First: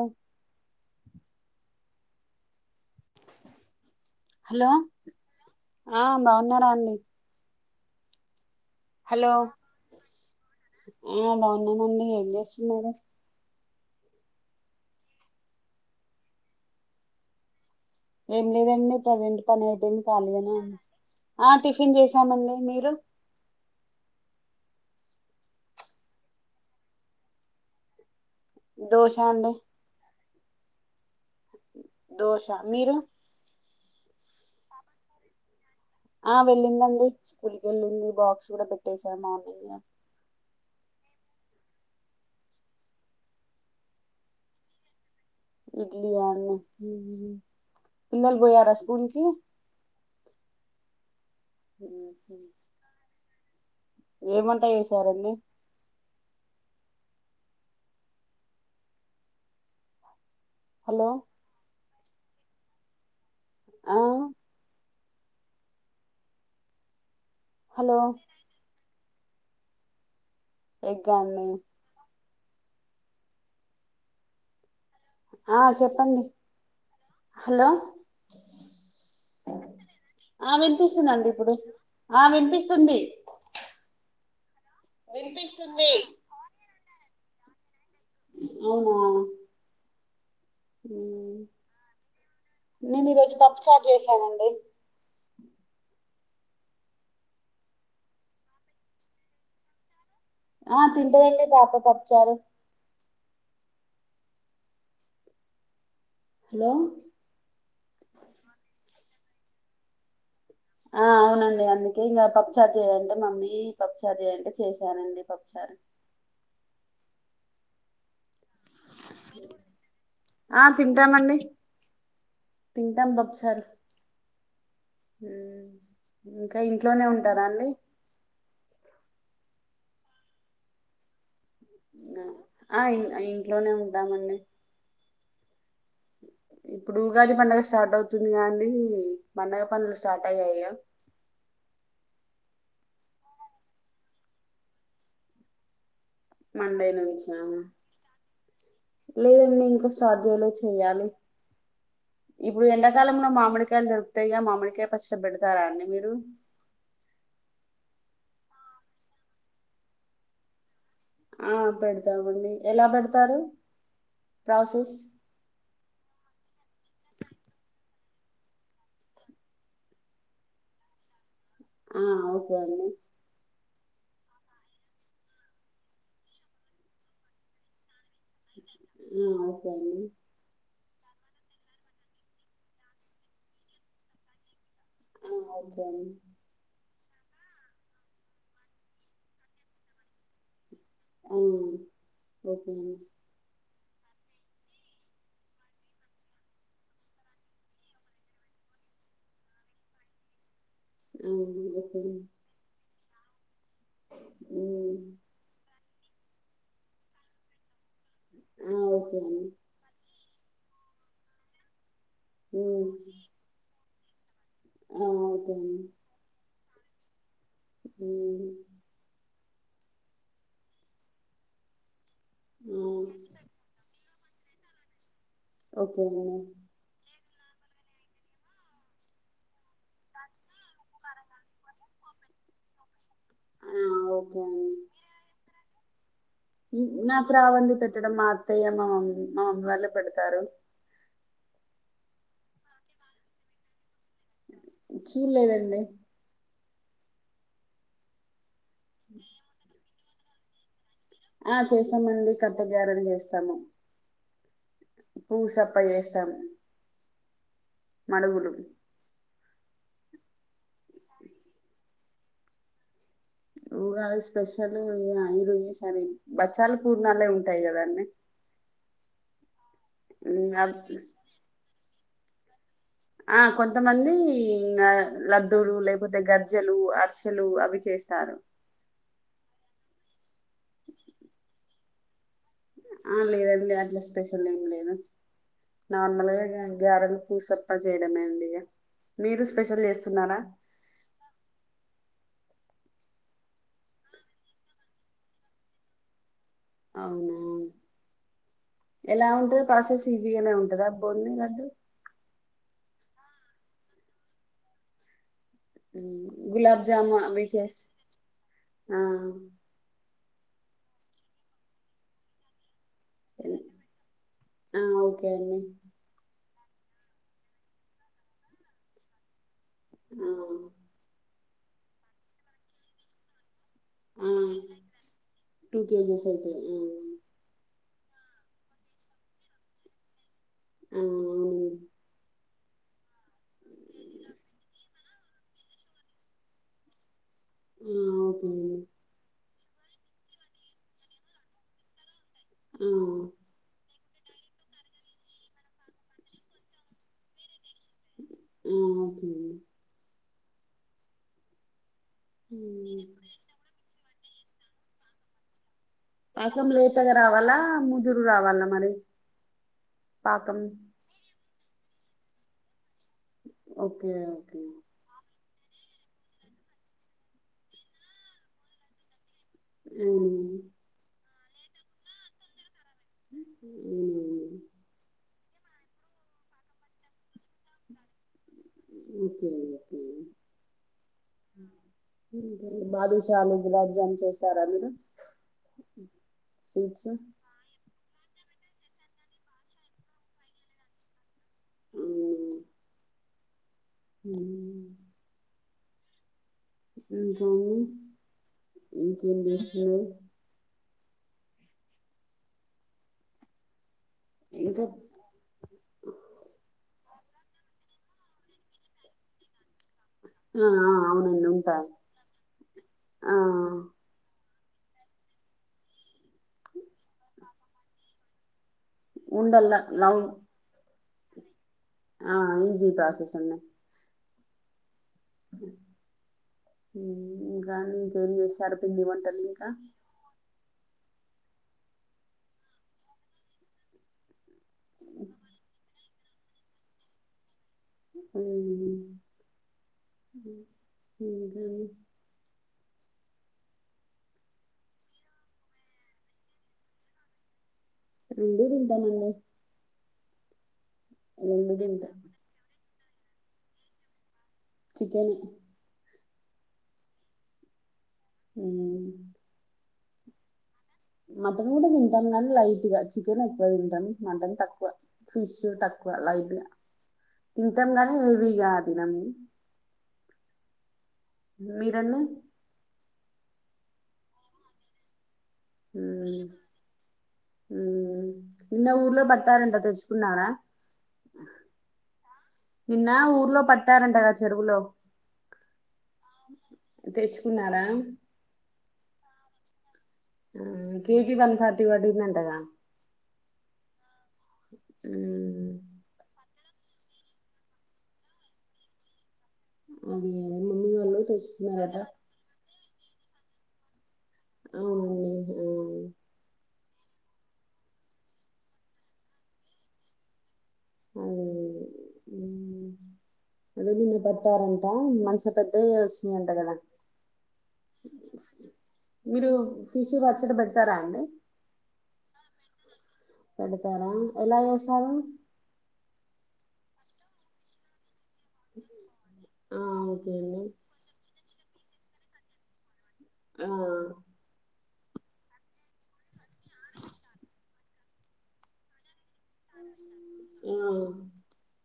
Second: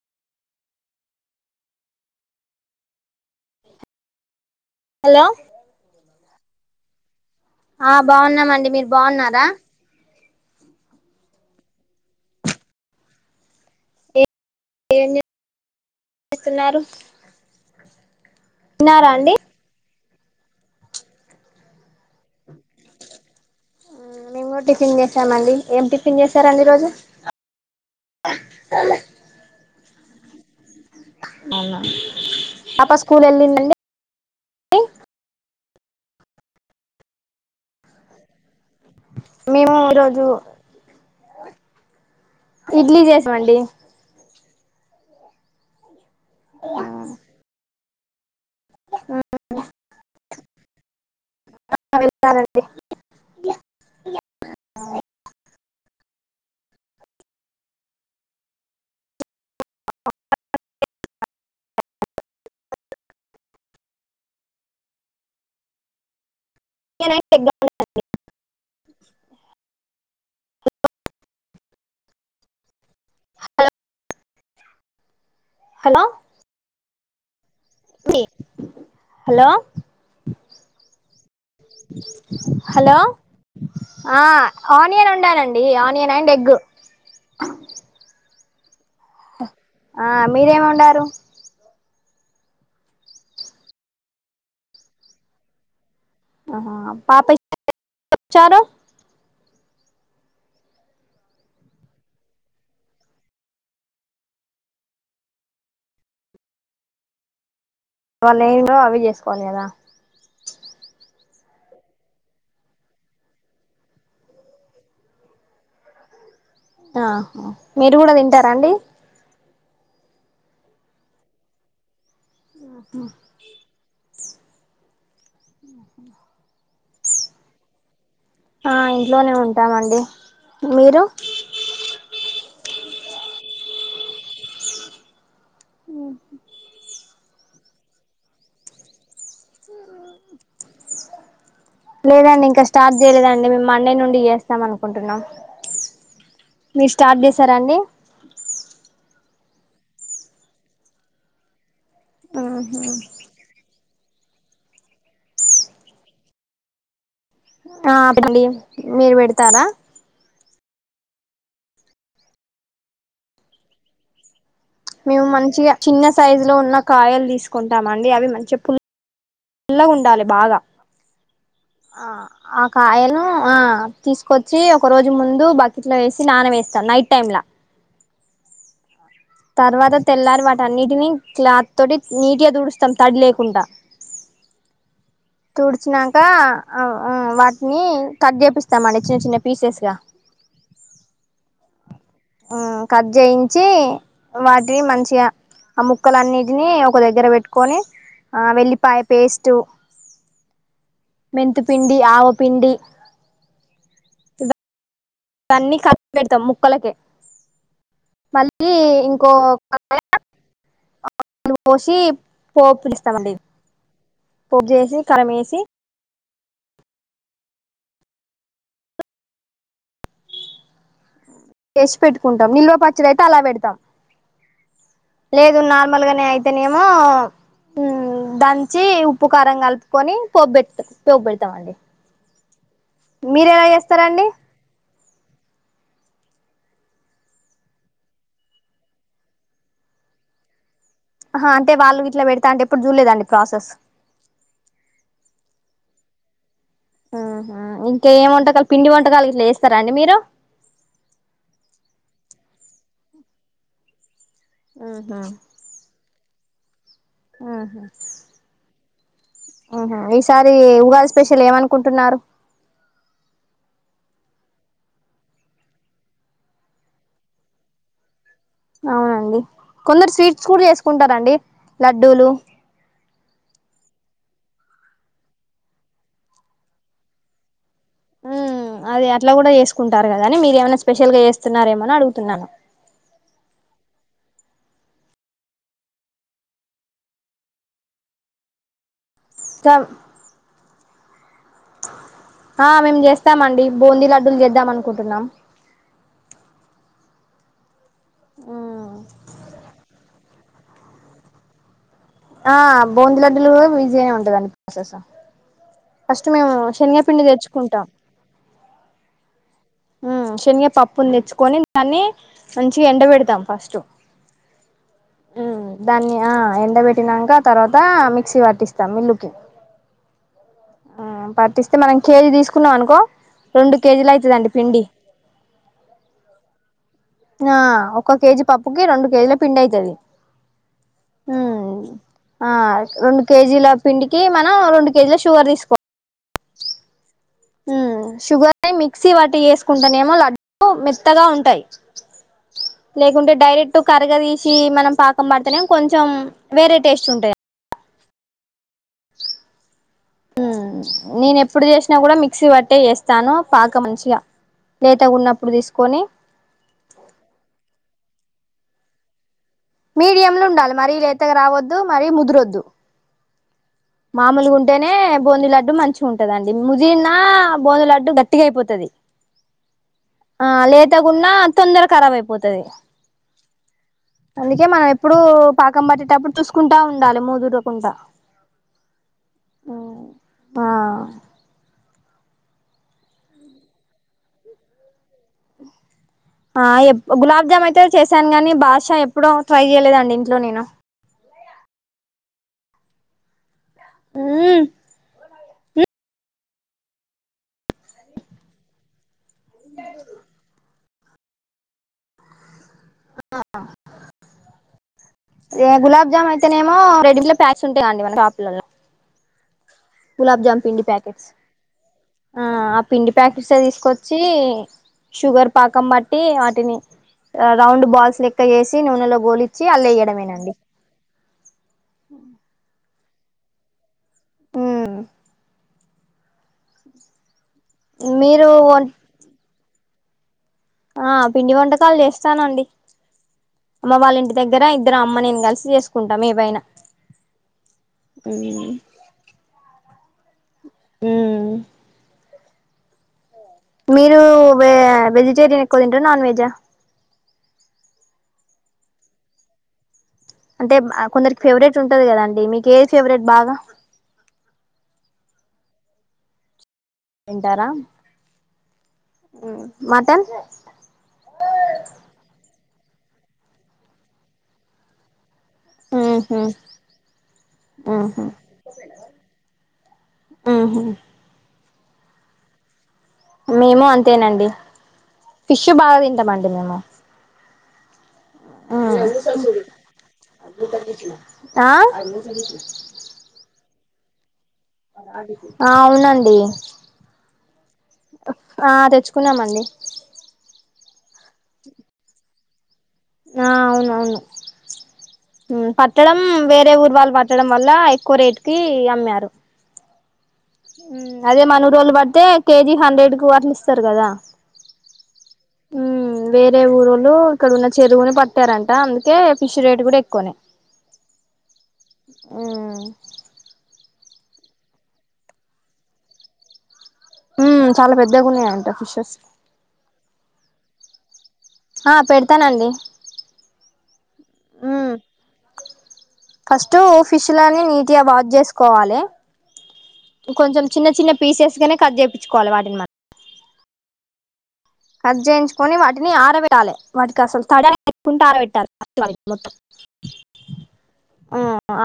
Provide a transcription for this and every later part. అవు hello hello ఆ బాగున్నారా అండి ఆ బాగున్నామండి మీరు హలో బాగున్నారా ఆ బాగున్నానండి ఏం జెస్సున్నారు ఏం జేస్తున్నారు ఏం లేదండి ప్రజెంట్ పని అయిపోయింది ఖాళీగానే ఉన్న ఆ టిఫిన్ జేసి ఏమండి మీరు మేము కూడా టిఫిన్ చేసామండి ఏం టిఫిన్ చేసార అండి ఈరోజు దోశ అండి అవునా దోశ పాప మీరు స్కూల్ వెళ్ళిందండి ఆ వెళ్ళిందండి స్కూల్కి వెళ్ళింది బాక్స్ కూడా పెట్ మేము రోజు ఇడ్లీ చేసామండి ఇద్ ఇడ్లీ ఆ అండి ఊ పిల్లల్ పోయారా స్కూల్కి ఉహుమ్ వెళ్తానండి ఏం వంట చేసారండి హలో ఆ శనగ పిండి హలో ఎగ్ అండి ఆ హలో చెప్పండి హలో హలో ఆ వినిపిస్తుందండి ఇప్పుడు ఆ వినిపిస్తుంది హలో ఆ ఆనియన్ వండానండి వినిపిస్తుంది ఆనియన్ అండ్ ఎగ్ అవునా ఆ మీరేం వండారు మ్మ్. నేను ఈరోజు పప్పు చారు చేసానండి ఆహా పాప [inaudible] పప్పు చారు ఆ తింటాదండి పాప పప్పుచారు హలో వాళ్ళ ఏవో అవే చేసుకోవాలి కదా ఆ అవునండి అందుకే ఇంకా పప్పుచార్ చేయి అంటే మమ్మీ పప్పుచార్ చేయ అంటే చేశానండి పప్పుచారు ఆహ మీరు కూడా తింటారా అండి ఆ తింటామండి తింటాం పప్పుచారు ఉమ్ ఇంకా ఏ ఇంట్లోనే ఉంటారా అండి ఆ ఇంట్లోనే ఉంటామండి. మీరు అవున ఆహ్ ఇ ఇంట్లోనే ఉంటామండీ ఇప్పుడు ఉగాది పండగ స్టార్ట్ అవుతుంది. కా అండి పండగ పనులు స్టార్ట్ అయ్యాయా ఇంక స్టార్ట్ చేయలేదండి. మేము మండే నుండి చేస్తాం అనుకుంటున్నాం. మండే మీరు స్టార్ట్ నుంచి చేసారా అండి. లేదండి ఇంకా స్టార్ట్ చేయలే చెయ్యాలి. ఇప్పుడు ఎండాకాలంలో మామిడిక కాయలు దొరుకుతాయిగా. మామిడికాయ పచ్చడి పెడతారా అండి మీరు ఆహ్ పెడతామాండి మీరు పెడతారా ఆ పెడతామండి ఎలా పెడతారు. ప్రాసెస్ మేము మంచిగా చిన్న సైజు లో ఉన్న కాయలు తీసుకుంటాం. మండి అవి మంచి పుల్ పుల్లగుండాలి బాగా ఆ ఓకే ఆ అండి కాయలు ఆహ్ తీసుకొచ్చి. ఒక రోజు ముందు బకెట్లో వేసి నాన వేస్తాం నైట్ టైంమ్లా. ఉహ్ హు తర్వాత తెల్లారీ వాటి అన్నిట్ ని క్లాత్ తోటి నీటిగా తూడుస్తాం. తడి లేకుండా. ఆ ఓకే అండి తుడ్చిన్నాంక ఆహ్ వాటిని కట్ చేపిస్తామండి. చిన్న చిన్న పీసెస్గా ఆ ఓకే ఆహ్ అండి కట్ చేయించి. వాటిని మంచిగా ఆ ముక్కల అన్నిటిని ఒక దగ్గర పెట్టుకొని ఆ వెల్లిపాయ పేస్ట్. ఆ మెంతి పిండి, ఆవపిండి ఉహ్ ఇవన్నీ కల్పి పెడతాం ముక్కలకే ఆ మళ్ళీ ఓకే ఇంకో అండి ఆహ్ పోషిప్ ఉమ్, పోపులీస్తామండి పోప్పు చేసి ఆ ఓకే కరమేసి ఉహ్ టెష్ పెట్టుకుంటాం. నిల్వ ఆ పచ్చడి అయితే అలా పెడతాం. లేదు ఓకే నార్మల్ గానే అండి అయితేనేమో దంచి ఉప్పు కారం కలుపుకొని పో్ పెట్ పో పెట్ పెడతామండి మీరు ఎలా ఆ చేస్తారండి ఓకే అండి నాకు రావండి పెట్టడం మా అత్తయ్య మా మమ్మీ మా మమ్మీ వాళ్ళే పెడతారు అహ అంటే వాళ్ళు విట్ల పెడతా అంటే ఎప్పుడు చూడలేదా అండి ప్రాసెస్ చూడలేదు అండి ఇంకా ఏంవంట కల్పి పిండి వంటకాలు గిట్ల చేస్తారండి మీరు ఆ చేసామండి కత్త గారలు చేస్తాము ఉహు పూసప్ప చెస్ తం మడుగులు ఆహ ఈసారి ఉగాది స్పెషల్ ఏమనుకుంటున్నారు ఉగాది స్పెషల్ అఐరు [unintelligible] ఈ సర బచ్చాలు పూర్ణాలే ఉంటాయి కదండీ అవునండి కొందరు స్వీట్స్ కూడా చేసుకుంటారండి ల డ్డులు ఆ కొంతమంది లడ్డూలు లేకపోతే గర్జెలు అరిసెలు అవి చేస్తారు హ్మ్ అది అట్లా కూడా చేసుకో ఉంటారు కా కానీ మీరుేమై స్పెషల్ గా చేస్తున్నారు ఏమో అని అడుగుంటతున్నాను లేదండి అట్లా స్పెషల్ ఏమి లేదు నార్మల్గా గ్యారెలు పూసప్ప చేయడమే అండి ఇగ మీరు స్పెషల్ ఇంకా చేస్తున్నారా ఆ మేము చేస్తామండి బూందీ లడ్డలు చేద్దాం అనుకుంటున్నాం అవునా ఎలా ఉంటది ప్రసెస్ ఈజీగానే ఉంటందా బోంది లడ్డు ఆ బూంద లడ్డలు కూడా బిజీగానే ఉంటద అండి ప్రాసెస్ ఫస్ట్ మేము గులాబ్ జము శనగపిండి అవి చేస్ తెచ్చుకుంటాం ఆ శనగ పప్పు తెచ్చుకొని దాన్ని మంచిగా ఎండ పెడతాం తెల్- ఫస్ట్ ఆ ఓకే అండి దాన్ని ఆహ్ ఎండ పెట్టినాక తర్వాత మిక్సీ పట్టిస్తాం మిల్లుకి ఆ ఆ పట్టిస్తే మనం కేజీ తీసుకున్నాం అనుకో రెండు కేజీలు ఆ అయితండి టూ కేజీస్ అయితాయి ఆ ఆ ఒక కేజీ పప్పుకి రెండు కేజీల పిండి అవుతుది ఆ అవును ఆ రెండు కేజీల పిండికి మనం రెండు కేజీల షుగర్ తీసుకోవాలి ఆ ఓకే శుగర్ అండి మిక్స వాటిస్ కుంటానేమో లడ్డ మెత్తగా ఉంటాయి ఆ లేకుంటే డైరెక్ట్ కరగ తీసి మనం పాకం పడితేనే కొంచెం వేరే టేస్ట్ ఉంటుంది ఆ ఓకే అండి నేను ఎప్పుడు చేస కూడా మిక్సీ బట్టే ఉమ్. వేస్తాను పాక మంచిగా లేతగ ఉన్నప్పుడు తీసుకొని పాకం లేతగా రావాలా ముదురు రావాలా మరి మీడియం లో పాకం ఉండాలి మరి లేతగా రావద్దు మరి ముదురొద్దు ఓకే మామూలు ఓకే గుంటేనే బోందిలా అడ్డు మంచి ఉంటదండి ముదనా బోందు అడ్డు గట్టిగా అయిపోతుది అవును. ఆ లేతకున్నా తొందర కరాబ్ అయిపోతుది ఉమ్. అందుకే మనం ఎప్పుడు పాకం పట్టేటప్పుడు చూసుకుంటా ఉండాలి ముదురకుండా ఓకే ఓకే ఆ బాదుశాలు గులాబ్ జామ్లు చేస్తారా మీరు ఆ స్వీట్స్ గులాబ్జామ్ అయితే చేశాను గాని బాద్షా ఎప్పుడూ ట్రై చేయలేదండి ఇంట్లో నేను అ మ్మ్ అ ఇంకేం చేస్తున్నారు ఇంకా ఆ గులాబ్జాము అయితేనేమో రెడీ ఇట్లా ప్యాక్స్ ఉంటాయా అండి మన షాపులలో గులాబ్ జామ్ ఆ పిండి ఆ ప్యాకెట్స్ అవునండి ఉంటాయి ఆ ఆ పిండి ఆ ప్యాకెట్స్ తీసుకొచ్చి షుగర్ పాకం బట్టి వాటిని రౌండ్ బాల్స్ లెక్క చేసి నూనెలో గోలిచ్చి ఉండల్లా అళ్ళ లౌన్ వేయడమేనండి ఆ ఈజీ ప్రసె స్తు సన్నాం హ్మ్మ్ హ్మ్మ్ కాని ఇంకేం మీరు చేస్తారు వం పిండి వంటలు ఇంకా ఆ పిండి వంటకాలు చేస్తానండి అమ్మ వాళ్ళంటి దగ్గర ఇద్దరు అమ్మ నే కలిసి చేసుకు కుంటాం ఏ పైనా హ్మ్మ్ మ్మ్ హ్మ్మ్ మీరు వెజిటేరియన్ ఎక్కువ తంట నాన్ వెజ్ ఆ రెండూ తింటామండి అంటే కొందరికి రెండు ఫేవరెట్ ఉంటుంది తింటాం కదండి మీకు ఏ ఫెవరెట్ బాగా చికెన్ తింటార హ్మ్మమ్ మటన్ మటన్ కూడా తింటాం కాని లైట్ గా చికెన్ ఎక్కో తింటాం మటన్ తక్కువ ఫిష్ తక్కువ ఉహు లైట్గా తింటాం కానీ ఉహు హెవీగా తినంము ఉ హూ మీరన్నీ మేము అంతేనండి ఫిష్ బాగా తింటామ అండి మేము హ్మ్మ్ నిన్న ఊర్లో పట్టారంట తెచ్చుకున్నార ఆ నిన్న ఊర్లో పట్ట తరంటా అవునండి తెచ్చుకున్నారా ఆ చ్చుకున్నామండి కేజి వన్ ఫార్టీ పడింది అంటగా ఆ అవునవును ఉమ్, పట్టడం వేర వేరే ఊర్వాలు పట్టడం వల్ల ఎక్కువ రేటు కి అమ్మారు అది మమ్మీ వాళ్ళు అదే మనూరోళ్లు తెచ్చుకున్నారట పడితే కేజి హండ్రెడ్ కి అట్లా ఇస్తారు కదా అవునండి ఆ, ఉ వేరే ఊరోళ్లు ఇక్కడన్న చెరువుని పట్టారంట అందుకే ఫిష్ రేట్ కూడా ఎక్కువనే అది ఉ ఉమ్, అదే నిన్న పట్టారంట మంచిగా పెద్దవే వస్తునాయంట కదా ఉ చాలా పెద్దగున్నాయంట ఫిషెస్ ఇస్తారా అండి ఆ పెడతానండి పెడతారా ఎలా చేసారు ఫస్ట్ ఫిష్ లని నీట్ గా వాష్ చేస్త స్కొవాలి ఆ, ఓకే అండి కొంచెం చిన్న చిన్న పీసెస్ కట్ చేపిచుకోవాలి వాటిని మ ఆ కట్ చేయించుకొని వాటిని ఆరబెట్టాలి వాటికి అసలు తడా తెచ్చుకుంటూ ఆరబెట్టాలి మొత్తం ఆ,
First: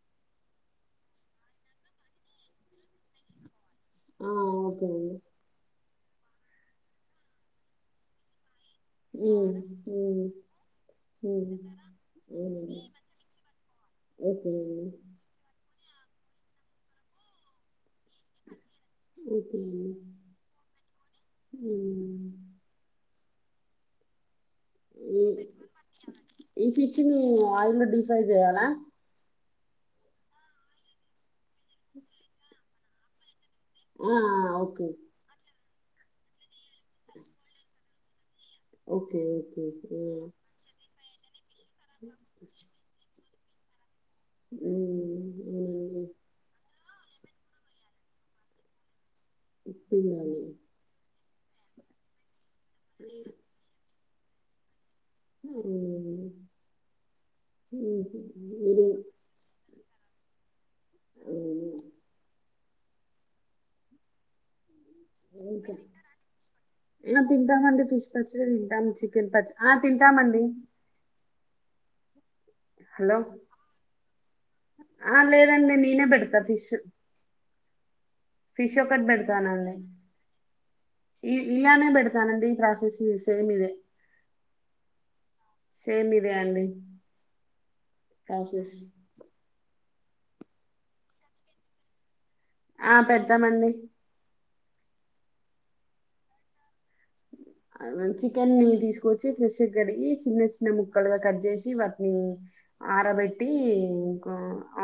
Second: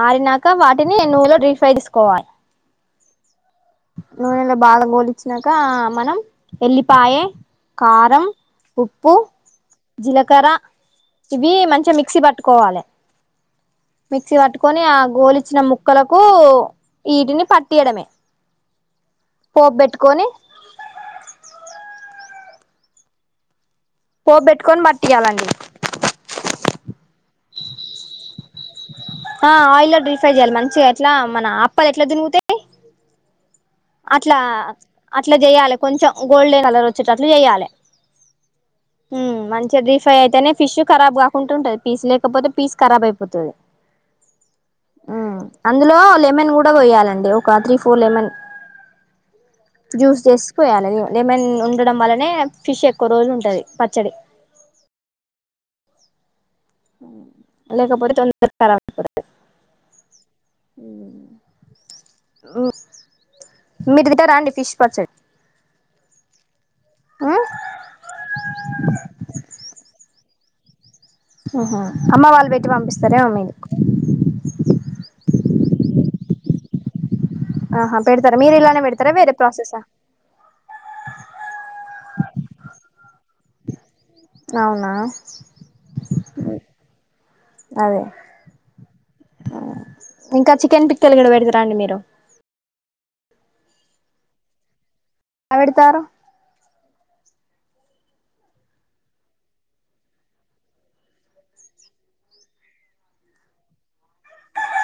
ఆరు నా కక వాటిని నూనెలో డీప్ ఫ్రై జేసుకోవాలి ఆ, నూనెలో బాగా ఓకే అండి గోలిచ్చినాక మనం ఎళ్లిపాయే కారం ఉప్పు ఉమ్, ఉమ్, జీలకర్ర ఇవి ఉమ్. మంచిగా మిక్సీ అవునండి బట్టుకోవాలె మిక్సీ ఓకే పట్టుకొని అండి ఆ గోలిచ్చిన ము క్కలకు వీటిని పట్టియడమే ఓకే పోపు పెట్టుకొని పోబెట్టుకొని ఈ బట్టియ్యాలండి ఈ ఫిష్ని ఆయిల్లో డిఫ్రై చేయాల ఆ ఆయిల్లో డ్రీఫై చేయాలి మంచిగా ఎట్లా మన అప్పలు ఎట్లా తునుగుతాయి ఆ అట్లా ఓకే అట్లా జెయాలి కొంచెం గోల్డెన్ కలర్ వచ్చేటట్లు చెయాలి హ ఓకే ఓకే మంచి ఆ డీఫ్రై అయితేనే ఫిష్ ఖరాబ్ ఉంటుంటది పీస్ లేకపోతే పీస్ ఖరాబ్ అయిపోతుంది మ్మ్ అందులో అవునండి లెమెన్ గూడా పోయ్యాలె అండి ఒక త్రీ ఫోర్ లెమన్ జ్యూస్ పిండాలి జేసి పోయాలి లేమన్ ఉండటడం వల్లనే ఫిష్ ఎక్కువ రోజులు ఉంటుది పచ్చడి మ్మ్ ఇంకా మీరు [unintelligible] ఊ మ్మ్. మీరు గిట రండి ఫిష్ పచ్చడి ఇకా ఆ ఉమ్ తింటామండి ఫిష్ పచ్చడి తింటాం చికెన్ పచ్చ ఆ తింటామండి ఆహా ఆమ్మ వాళ్ళ హలో ఆ లేదండి నేనే పెడతా ఫిష్ ఆహా పెడతారా మీరలానే పెడతారా వేరే ప్రాసెసా ఈ ఇలానే పెడతానండి ఈ ప్రాసెస్ సేమ్ ఇదే అవునా సేమ్ ఇదే అండి అదే ప్రాసెస్ ఆ ఇంకా చికెన్ పిక్కెలు కూడా పెడుతార అండి మీరు ఆ పెడతామండి ఎలా పెడతారు చికెన్ని ని తీసుకొచ్చి ఫ్రెష్ గా కడిగి చిన్న చిన్న ముక్కలుగా కట్ చేసి వాటిని ఆరబెట్టి ఇంకా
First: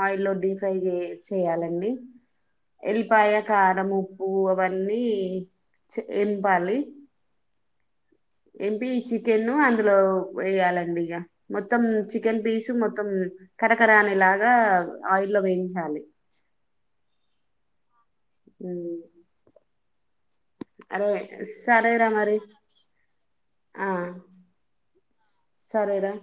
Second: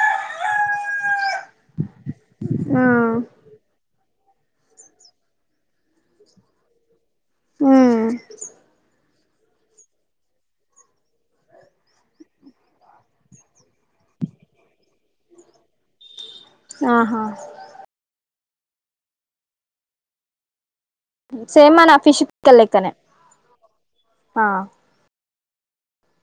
ఆయిల్లో డీఫ్రై చే చేయాలండి ఉమ్ ఎలిపాయ కారము పు అవన్నీ ఎంపాలి మ్ ఎంపి చికెన్ అందులో వేయాలండి ఇక మొత్తం చికెన్ పీసు మొత్తం కరకరా అనే లాగా ఆయిల్లో వేయించాలి ఆహా మ్ అరే సేమ్ మన సరేరా ఫిష్ మరి పిక్కలు లెక్కనే ఆ ఆ సరేరా